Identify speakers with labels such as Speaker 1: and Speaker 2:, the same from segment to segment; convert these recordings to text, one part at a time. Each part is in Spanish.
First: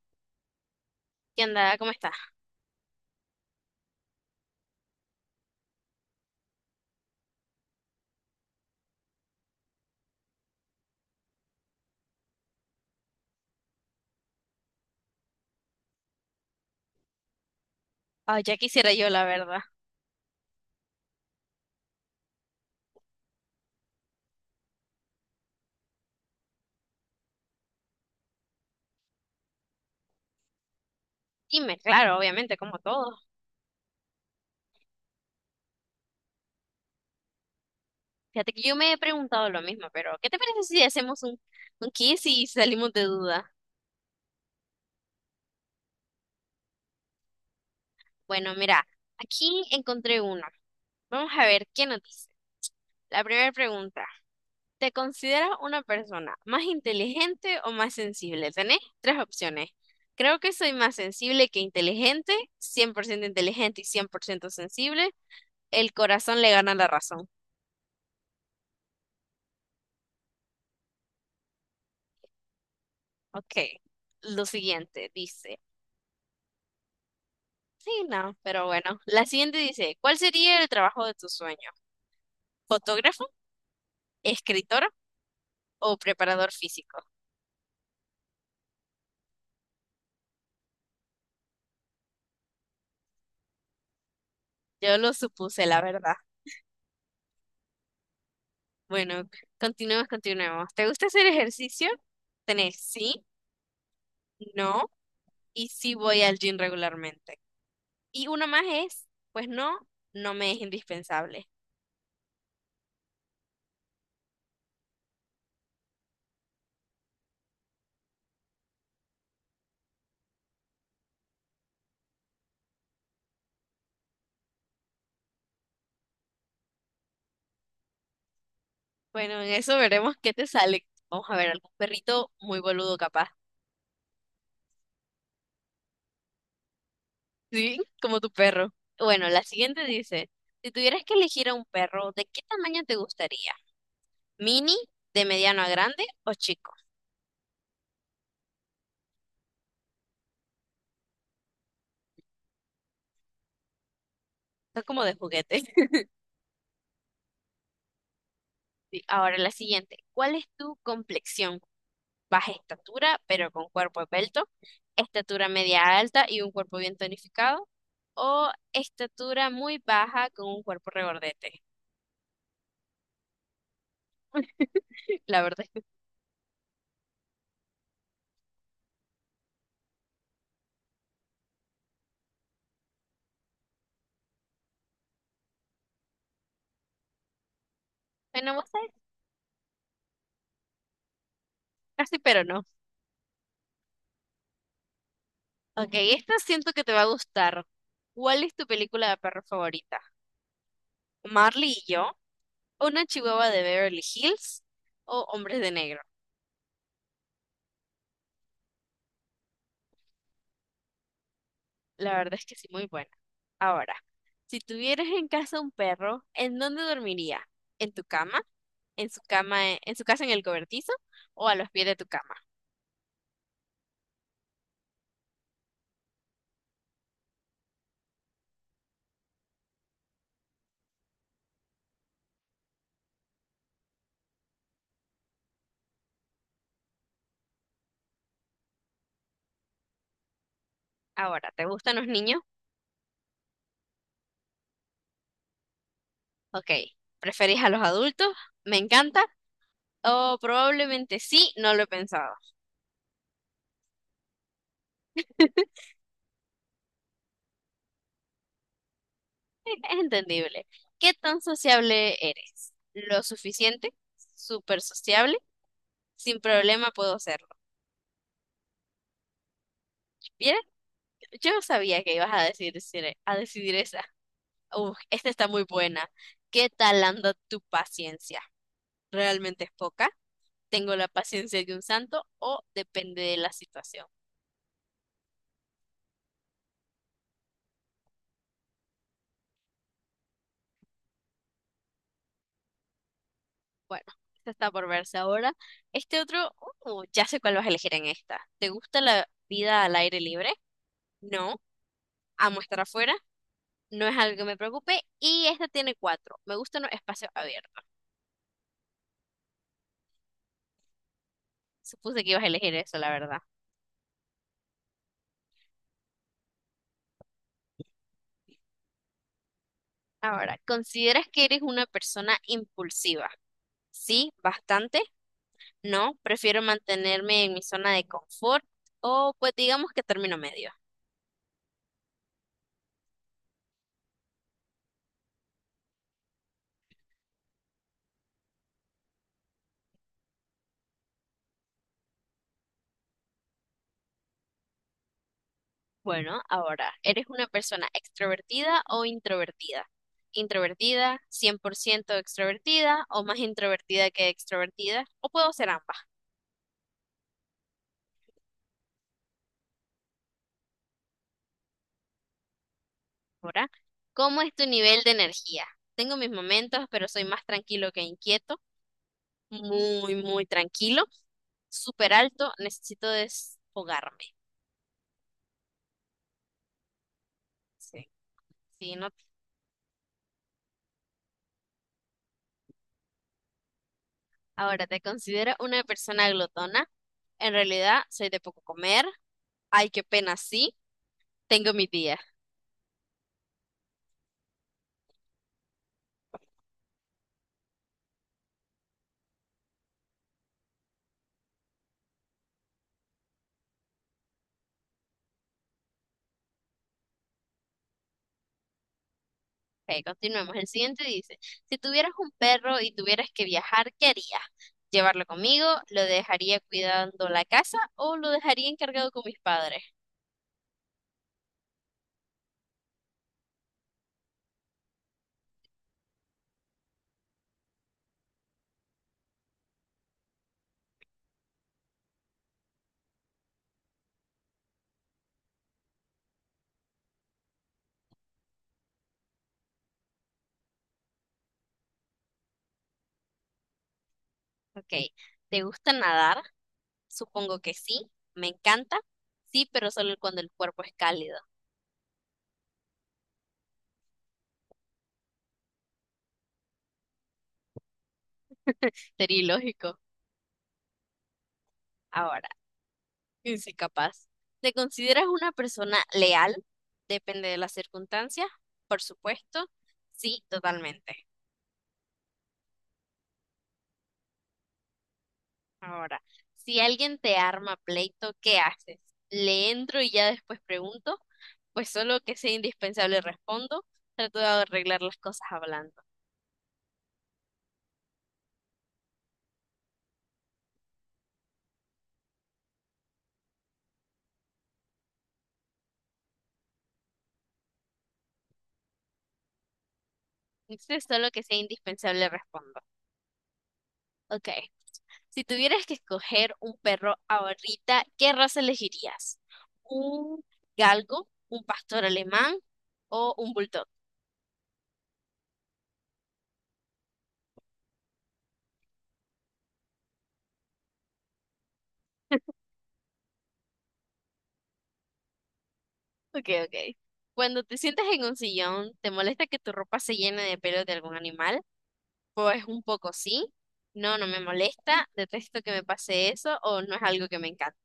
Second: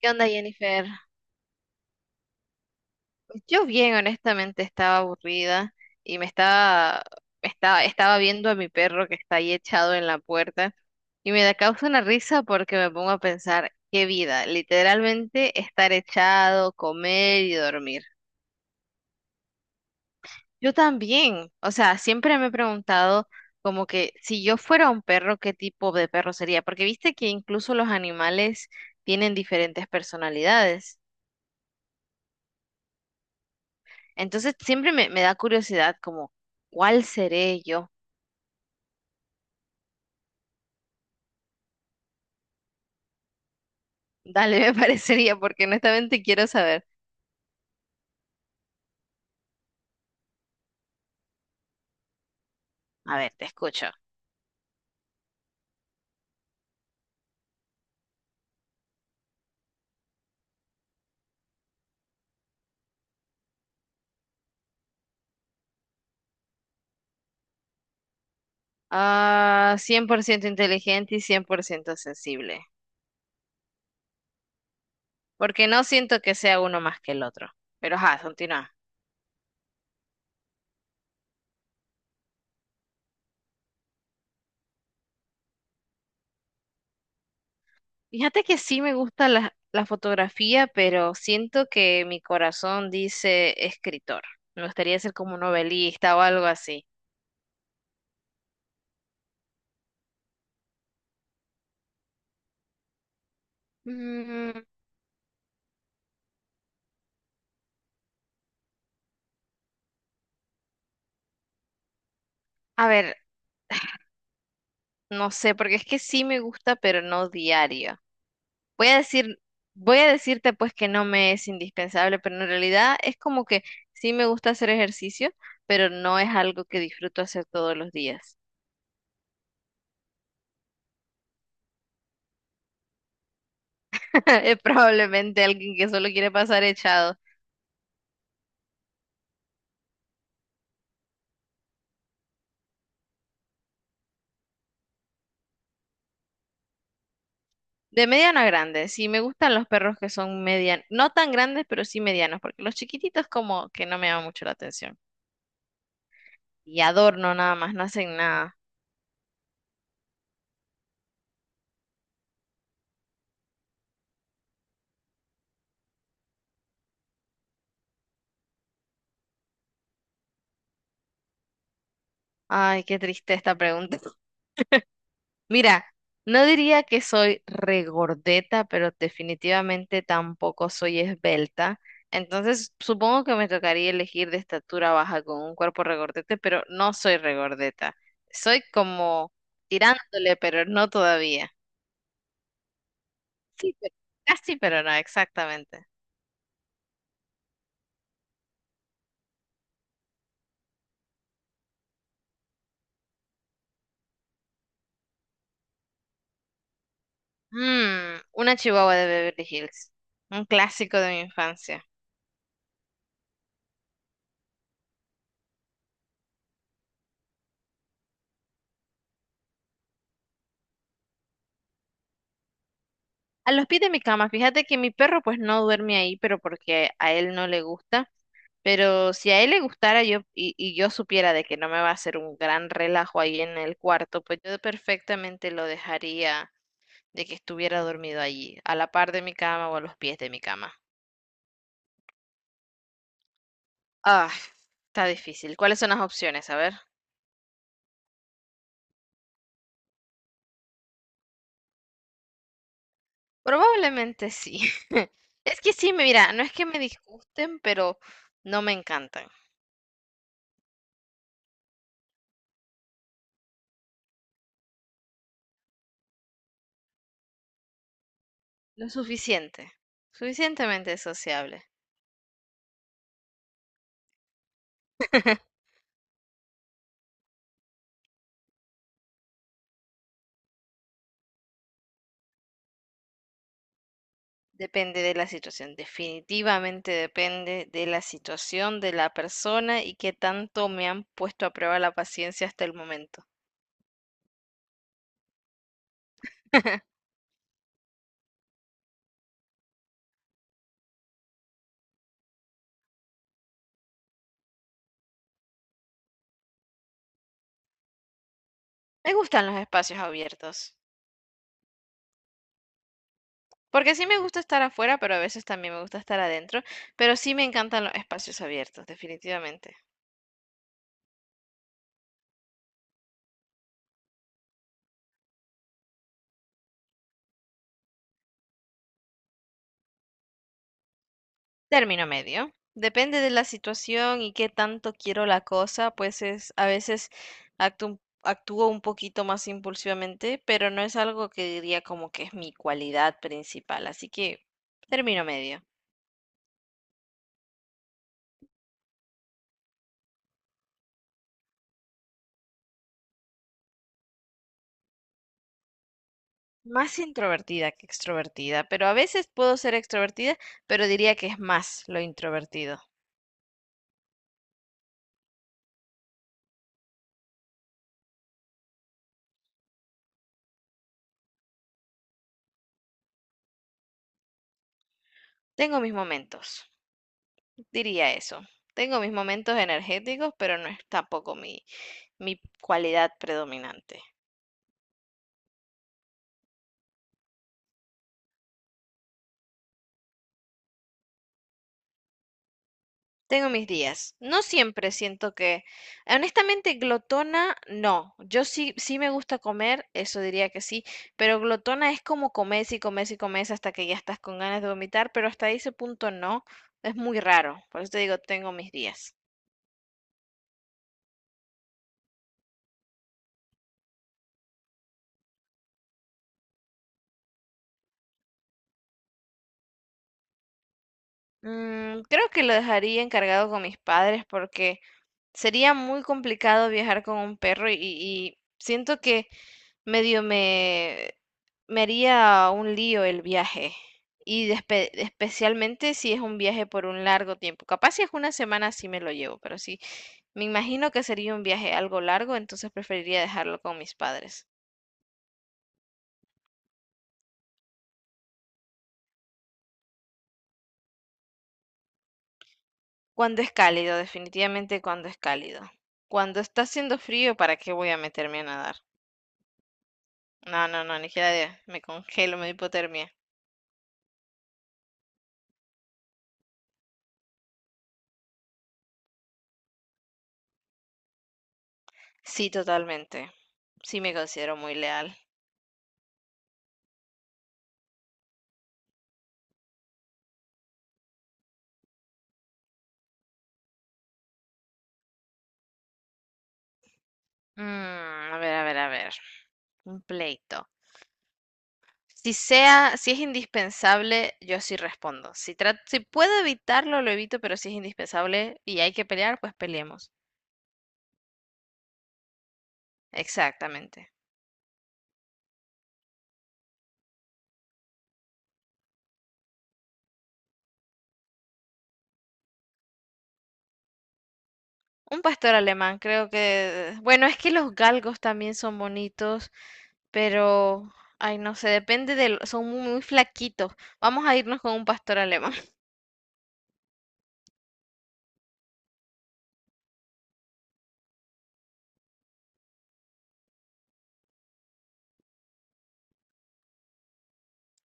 Speaker 1: ¿Qué onda, Jennifer?
Speaker 2: ¿Qué onda? ¿Cómo estás?
Speaker 1: Pues yo bien, honestamente, estaba aburrida y estaba viendo a mi perro que está ahí echado en la puerta y me da causa una risa porque me pongo a pensar, qué vida, literalmente estar echado, comer y dormir.
Speaker 2: Ay, ya quisiera yo, la verdad.
Speaker 1: Yo también, o sea, siempre me he preguntado como que si yo fuera un perro, ¿qué tipo de perro sería? Porque viste que incluso los animales tienen diferentes personalidades.
Speaker 2: Dime, claro, obviamente, como todos.
Speaker 1: Entonces siempre me da curiosidad como, ¿cuál seré yo?
Speaker 2: Fíjate que yo me he preguntado lo mismo, pero ¿qué te parece si hacemos un quiz y salimos de duda?
Speaker 1: Dale, me parecería, porque honestamente quiero saber.
Speaker 2: Bueno, mira, aquí encontré uno. Vamos a ver qué nos dice.
Speaker 1: A
Speaker 2: La
Speaker 1: ver, te
Speaker 2: primera
Speaker 1: escucho.
Speaker 2: pregunta. ¿Te consideras una persona más inteligente o más sensible? Tenés tres opciones. Creo que soy más sensible que inteligente, 100% inteligente y 100% sensible. El corazón le gana la razón.
Speaker 1: Ah, 100% inteligente y 100% sensible,
Speaker 2: Ok. Lo siguiente dice.
Speaker 1: porque no siento que sea uno más que el otro.
Speaker 2: Sí,
Speaker 1: Pero ajá,
Speaker 2: no, pero
Speaker 1: continúa.
Speaker 2: bueno. La siguiente dice, ¿cuál sería el trabajo de tu sueño? ¿Fotógrafo, escritor o preparador físico?
Speaker 1: Fíjate que sí me gusta la fotografía, pero siento que mi corazón dice escritor. Me
Speaker 2: Yo
Speaker 1: gustaría
Speaker 2: lo
Speaker 1: ser como un
Speaker 2: supuse, la verdad.
Speaker 1: novelista o algo así.
Speaker 2: Bueno, continuemos. ¿Te gusta hacer ejercicio? Tenés sí,
Speaker 1: Mm,
Speaker 2: no y sí voy al gym regularmente. Y una más es, pues no, no me es indispensable.
Speaker 1: a ver, no sé, porque es que sí me gusta, pero no diario. Voy a decir, voy a decirte pues que no me es indispensable, pero en realidad es como que sí me gusta hacer ejercicio, pero no es algo que disfruto hacer todos los días.
Speaker 2: Bueno, en eso veremos qué te sale. Vamos a ver, algún perrito muy boludo capaz.
Speaker 1: Es probablemente alguien que solo quiere pasar echado.
Speaker 2: Sí, como tu perro. Bueno, la siguiente dice, si tuvieras que elegir a un perro, ¿de qué tamaño te gustaría? ¿Mini, de mediano a grande o chico?
Speaker 1: De mediano a grande, sí me gustan los perros que son medianos, no tan grandes, pero sí medianos, porque los chiquititos como que no me llaman mucho la
Speaker 2: Está
Speaker 1: atención.
Speaker 2: como de juguete.
Speaker 1: Y adorno nada más, no hacen nada.
Speaker 2: Sí, ahora la siguiente, ¿cuál es tu complexión? Baja estatura, pero con cuerpo esbelto, estatura media alta y un cuerpo bien tonificado, o estatura muy baja con un cuerpo regordete.
Speaker 1: Ay, qué triste esta pregunta.
Speaker 2: La verdad es que,
Speaker 1: Mira, no diría que soy regordeta, pero definitivamente tampoco soy esbelta. Entonces, supongo que me tocaría elegir de estatura baja con un cuerpo regordete, pero no soy regordeta.
Speaker 2: bueno,
Speaker 1: Soy
Speaker 2: vos sabés,
Speaker 1: como tirándole, pero no todavía.
Speaker 2: casi pero no.
Speaker 1: Sí, pero casi, pero no, exactamente.
Speaker 2: Ok, esta siento que te va a gustar. ¿Cuál es tu película de perro favorita? Marley y yo, una chihuahua de Beverly Hills o Hombres de Negro.
Speaker 1: Una chihuahua de Beverly Hills, un clásico de mi infancia.
Speaker 2: La verdad es que sí, muy buena. Ahora, si tuvieras en casa un perro, ¿en dónde dormiría? ¿En tu cama? ¿En su cama, en su casa en el cobertizo? ¿O a los pies de tu cama?
Speaker 1: A los pies de mi cama, fíjate que mi perro pues no duerme ahí, pero porque a él no le gusta. Pero si a él le gustara yo y yo supiera de que no me va a hacer un gran relajo ahí en el cuarto, pues yo perfectamente lo dejaría de que estuviera dormido allí, a la par de mi cama o a los pies de mi cama.
Speaker 2: Ahora, ¿te gustan los niños?
Speaker 1: Ah, está difícil. ¿Cuáles son las opciones? A
Speaker 2: Ok.
Speaker 1: ver.
Speaker 2: ¿Preferís a los adultos? ¿Me encanta? O probablemente sí, no lo he pensado.
Speaker 1: Probablemente sí. Es que sí, mira, no es que me disgusten, pero no me encantan.
Speaker 2: Es entendible. ¿Qué tan sociable eres? ¿Lo suficiente? ¿Súper sociable? Sin problema puedo hacerlo.
Speaker 1: Lo suficiente.
Speaker 2: Mira,
Speaker 1: Suficientemente
Speaker 2: yo no
Speaker 1: sociable.
Speaker 2: sabía que ibas a decidir esa. Uf, esta está muy buena. ¿Qué tal anda tu paciencia? ¿Realmente es poca? ¿Tengo la paciencia de un santo o depende de la situación?
Speaker 1: Depende de la situación, definitivamente depende de la situación de la persona y qué tanto me han puesto a prueba la paciencia hasta el momento.
Speaker 2: Bueno, esta está por verse ahora. Este otro, ya sé cuál vas a elegir en esta. ¿Te gusta la vida al aire libre? No, amo estar afuera. No es algo que me preocupe. Y esta tiene cuatro. Me gustan los espacios abiertos.
Speaker 1: Me gustan los espacios abiertos,
Speaker 2: Supuse que ibas a elegir eso, la verdad.
Speaker 1: porque sí me gusta estar afuera, pero a veces también me gusta estar adentro, pero sí me encantan los espacios abiertos, definitivamente.
Speaker 2: Ahora, ¿consideras que eres una persona impulsiva? Sí, bastante. No, prefiero mantenerme en mi zona de confort o pues digamos que término medio.
Speaker 1: Término medio. Depende de la situación y qué tanto quiero la cosa, pues es a veces actúo un poquito más impulsivamente, pero no es algo que diría como que es mi cualidad principal, así que término medio.
Speaker 2: Bueno, ahora, ¿eres una persona extrovertida o introvertida? Introvertida, 100% extrovertida o más introvertida que extrovertida, o puedo ser ambas.
Speaker 1: Más introvertida que extrovertida, pero a veces puedo ser extrovertida, pero diría que es más lo introvertido.
Speaker 2: Ahora, ¿cómo es tu nivel de energía? Tengo mis momentos, pero soy más tranquilo que inquieto, muy tranquilo. Súper alto, necesito desfogarme.
Speaker 1: Tengo mis momentos,
Speaker 2: Sí,
Speaker 1: diría eso.
Speaker 2: sí,
Speaker 1: Tengo
Speaker 2: no.
Speaker 1: mis momentos energéticos, pero no es tampoco mi cualidad predominante.
Speaker 2: Ahora, ¿te considero una persona glotona? En realidad, soy de poco comer. Ay, qué pena, sí, tengo mi día.
Speaker 1: Tengo mis días. No siempre siento que, honestamente, glotona, no. Yo sí, sí me gusta comer, eso diría que sí, pero glotona es como comes y comes y comes hasta que ya estás con ganas de vomitar, pero hasta ese punto no. Es muy raro. Por eso te digo, tengo mis días.
Speaker 2: Ok, continuemos. El siguiente dice, si tuvieras un perro y tuvieras que viajar, ¿qué harías? ¿Llevarlo conmigo? ¿Lo dejaría cuidando la casa o lo dejaría encargado con mis padres?
Speaker 1: Creo que lo dejaría encargado con mis padres porque sería muy complicado viajar con un perro y siento que medio me haría un lío el viaje. Y especialmente si es un viaje por un largo tiempo. Capaz si es una semana sí me lo llevo, pero sí, me imagino que sería un viaje algo largo, entonces preferiría dejarlo con mis padres.
Speaker 2: Ok, ¿te gusta nadar? Supongo que sí, me encanta. Sí, pero solo cuando el cuerpo es cálido.
Speaker 1: Cuando es cálido, definitivamente cuando es cálido. Cuando está haciendo frío, ¿para qué voy a meterme a nadar?
Speaker 2: Sería ilógico.
Speaker 1: No, no, no, ni siquiera me congelo, me
Speaker 2: Ahora.
Speaker 1: doy hipotermia.
Speaker 2: Y sí, capaz. ¿Te consideras una persona leal? Depende de las circunstancias, por supuesto. Sí, totalmente.
Speaker 1: Sí, totalmente. Sí me considero muy leal.
Speaker 2: Ahora, si alguien te arma pleito, ¿qué haces? ¿Le entro y ya después pregunto? Pues solo que sea indispensable respondo. Trato de arreglar las cosas hablando.
Speaker 1: Mm, a ver, a ver, a ver. Un pleito. Si es indispensable, yo sí respondo. Si puedo evitarlo, lo evito, pero si es indispensable y hay que pelear, pues peleemos.
Speaker 2: Entonces, solo que sea indispensable respondo.
Speaker 1: Exactamente.
Speaker 2: Ok. Si tuvieras que escoger un perro ahorita, ¿qué raza elegirías? ¿Un galgo, un pastor alemán o un bulldog?
Speaker 1: Un pastor alemán, creo que, bueno, es que los galgos también son bonitos, pero, ay, no sé, depende de, son muy, muy flaquitos. Vamos a irnos con un pastor alemán.
Speaker 2: Ok, ok. Cuando te sientas en un sillón, ¿te molesta que tu ropa se llene de pelos de algún animal? Pues un poco sí. No, no me molesta. Detesto que me pase eso o no es algo que me encante.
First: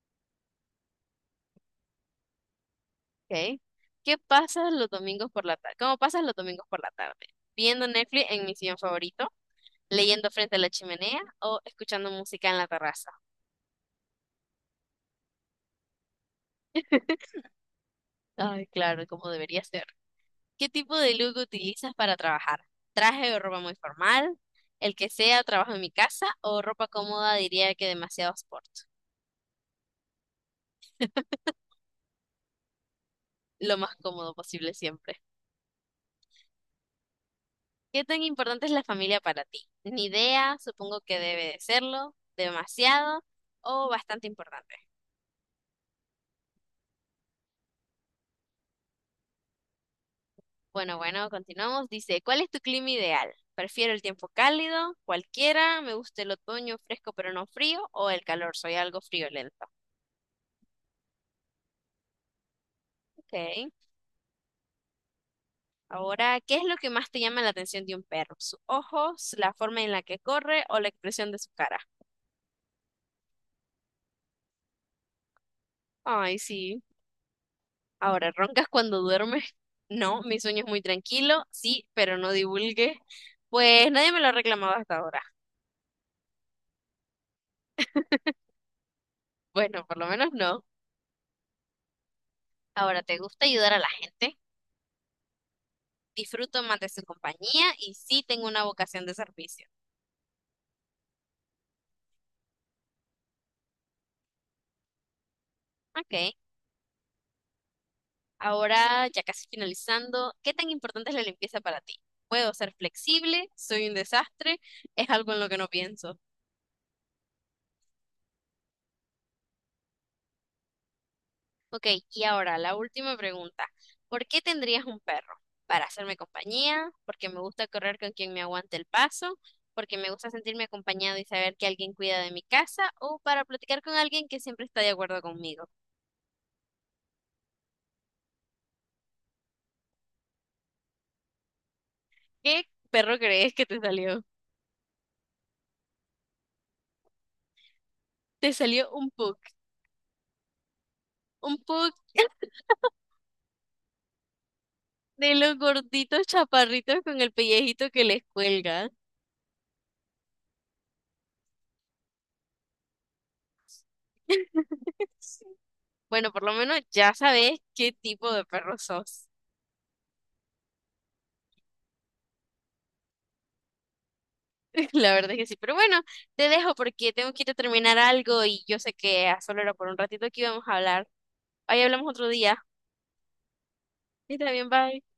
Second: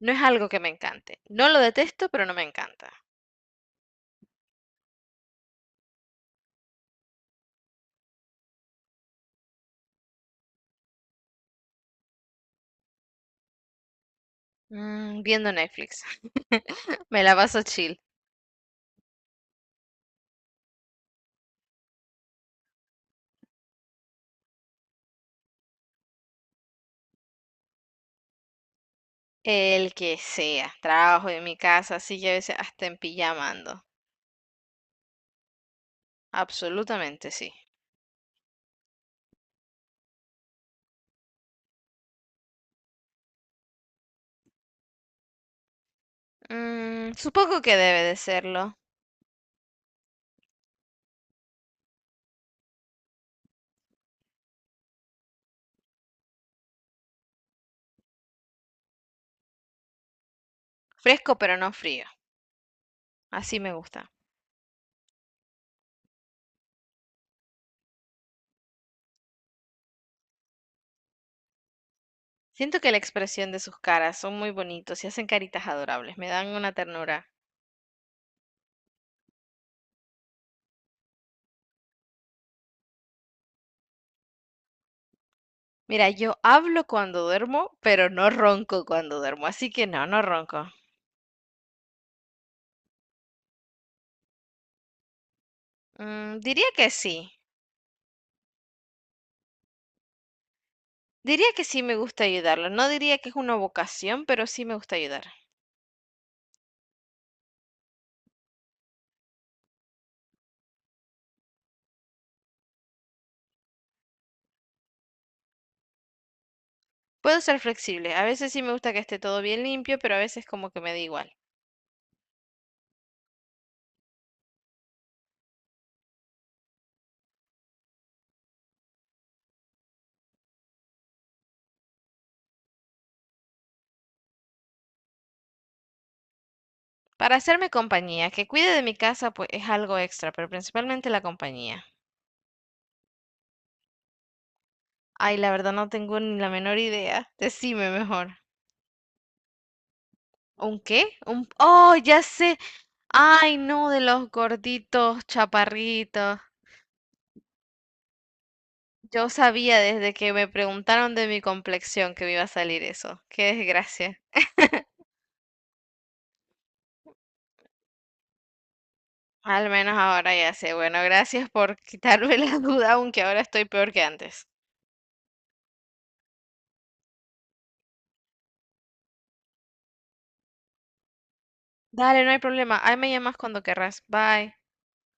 Speaker 1: No es algo que me encante. No lo detesto, pero no me encanta.
Speaker 2: Ok. ¿Qué pasas los domingos por la tarde? ¿Cómo pasas los domingos por la tarde? ¿Viendo Netflix en mi sillón favorito? ¿Leyendo frente a la chimenea o escuchando música en la terraza?
Speaker 1: Viendo Netflix. Me la paso chill.
Speaker 2: Ay, claro, como debería ser. ¿Qué tipo de look utilizas para trabajar? ¿Traje o ropa muy formal? El que sea, trabajo en mi casa o ropa cómoda, diría que demasiado sport.
Speaker 1: El que sea. Trabajo en mi casa, así que a veces hasta en pijama
Speaker 2: Lo
Speaker 1: ando.
Speaker 2: más cómodo posible siempre.
Speaker 1: Absolutamente sí.
Speaker 2: ¿Qué tan importante es la familia para ti? Ni idea, supongo que debe de serlo, demasiado o bastante importante.
Speaker 1: Supongo que debe de serlo.
Speaker 2: Bueno, continuamos. Dice, ¿cuál es tu clima ideal? Prefiero el tiempo cálido, cualquiera, me gusta el otoño fresco pero no frío o el calor, soy algo friolento.
Speaker 1: Fresco pero no frío. Así
Speaker 2: Ok.
Speaker 1: me gusta.
Speaker 2: Ahora, ¿qué es lo que más te llama la atención de un perro? ¿Sus ojos, la forma en la que corre o la expresión de su cara?
Speaker 1: Siento que la expresión de sus caras son muy bonitos y hacen caritas adorables. Me
Speaker 2: Ay,
Speaker 1: dan una
Speaker 2: sí.
Speaker 1: ternura.
Speaker 2: Ahora, ¿roncas cuando duermes? No, mi sueño es muy tranquilo, sí, pero no divulgue. Pues nadie me lo ha reclamado hasta ahora.
Speaker 1: Mira, yo hablo cuando duermo, pero no ronco cuando duermo. Así
Speaker 2: Bueno,
Speaker 1: que
Speaker 2: por lo
Speaker 1: no, no
Speaker 2: menos no.
Speaker 1: ronco.
Speaker 2: Ahora, ¿te gusta ayudar a la gente? Disfruto
Speaker 1: Diría
Speaker 2: más
Speaker 1: que
Speaker 2: de su
Speaker 1: sí.
Speaker 2: compañía y sí tengo una vocación de servicio.
Speaker 1: Diría que sí me gusta ayudarlo. No diría que es una vocación, pero sí me gusta ayudar.
Speaker 2: Ok. Ahora, ya casi finalizando, ¿qué tan importante es la limpieza para ti? ¿Puedo ser flexible? ¿Soy un desastre? ¿Es algo en lo que no pienso?
Speaker 1: Puedo ser flexible, a veces sí me gusta que esté todo bien limpio, pero a veces como que me da igual.
Speaker 2: Ok, y ahora la última pregunta. ¿Por qué tendrías un perro? ¿Para hacerme compañía? ¿Porque me gusta correr con quien me aguante el paso? ¿Porque me gusta sentirme acompañado y saber que alguien cuida de mi casa? ¿O para platicar con alguien que siempre está de acuerdo conmigo?
Speaker 1: Para hacerme compañía, que cuide de mi casa, pues es algo extra, pero principalmente la compañía.
Speaker 2: ¿Qué perro crees que te salió?
Speaker 1: Ay, la verdad no tengo ni la menor idea. Decime mejor.
Speaker 2: Te salió un pug.
Speaker 1: ¿Un qué? Un...
Speaker 2: Un pug.
Speaker 1: Oh, ya sé. Ay, no, de los gorditos,
Speaker 2: De los gorditos
Speaker 1: chaparritos.
Speaker 2: chaparritos con el pellejito que les cuelga.
Speaker 1: Yo sabía desde que me preguntaron de mi complexión que me iba a salir eso. Qué desgracia.
Speaker 2: Bueno, por lo menos ya sabes qué tipo de perro sos.
Speaker 1: Al menos ahora ya sé. Bueno, gracias por quitarme la duda, aunque ahora estoy peor que antes.
Speaker 2: La verdad es que sí. Pero bueno, te dejo porque tengo que ir a terminar algo y yo sé que a solo era por un ratito que íbamos a hablar. Ahí hablamos
Speaker 1: Dale,
Speaker 2: otro
Speaker 1: no hay
Speaker 2: día.
Speaker 1: problema. Ahí me llamas cuando querrás.
Speaker 2: Está
Speaker 1: Bye.
Speaker 2: bien, bye.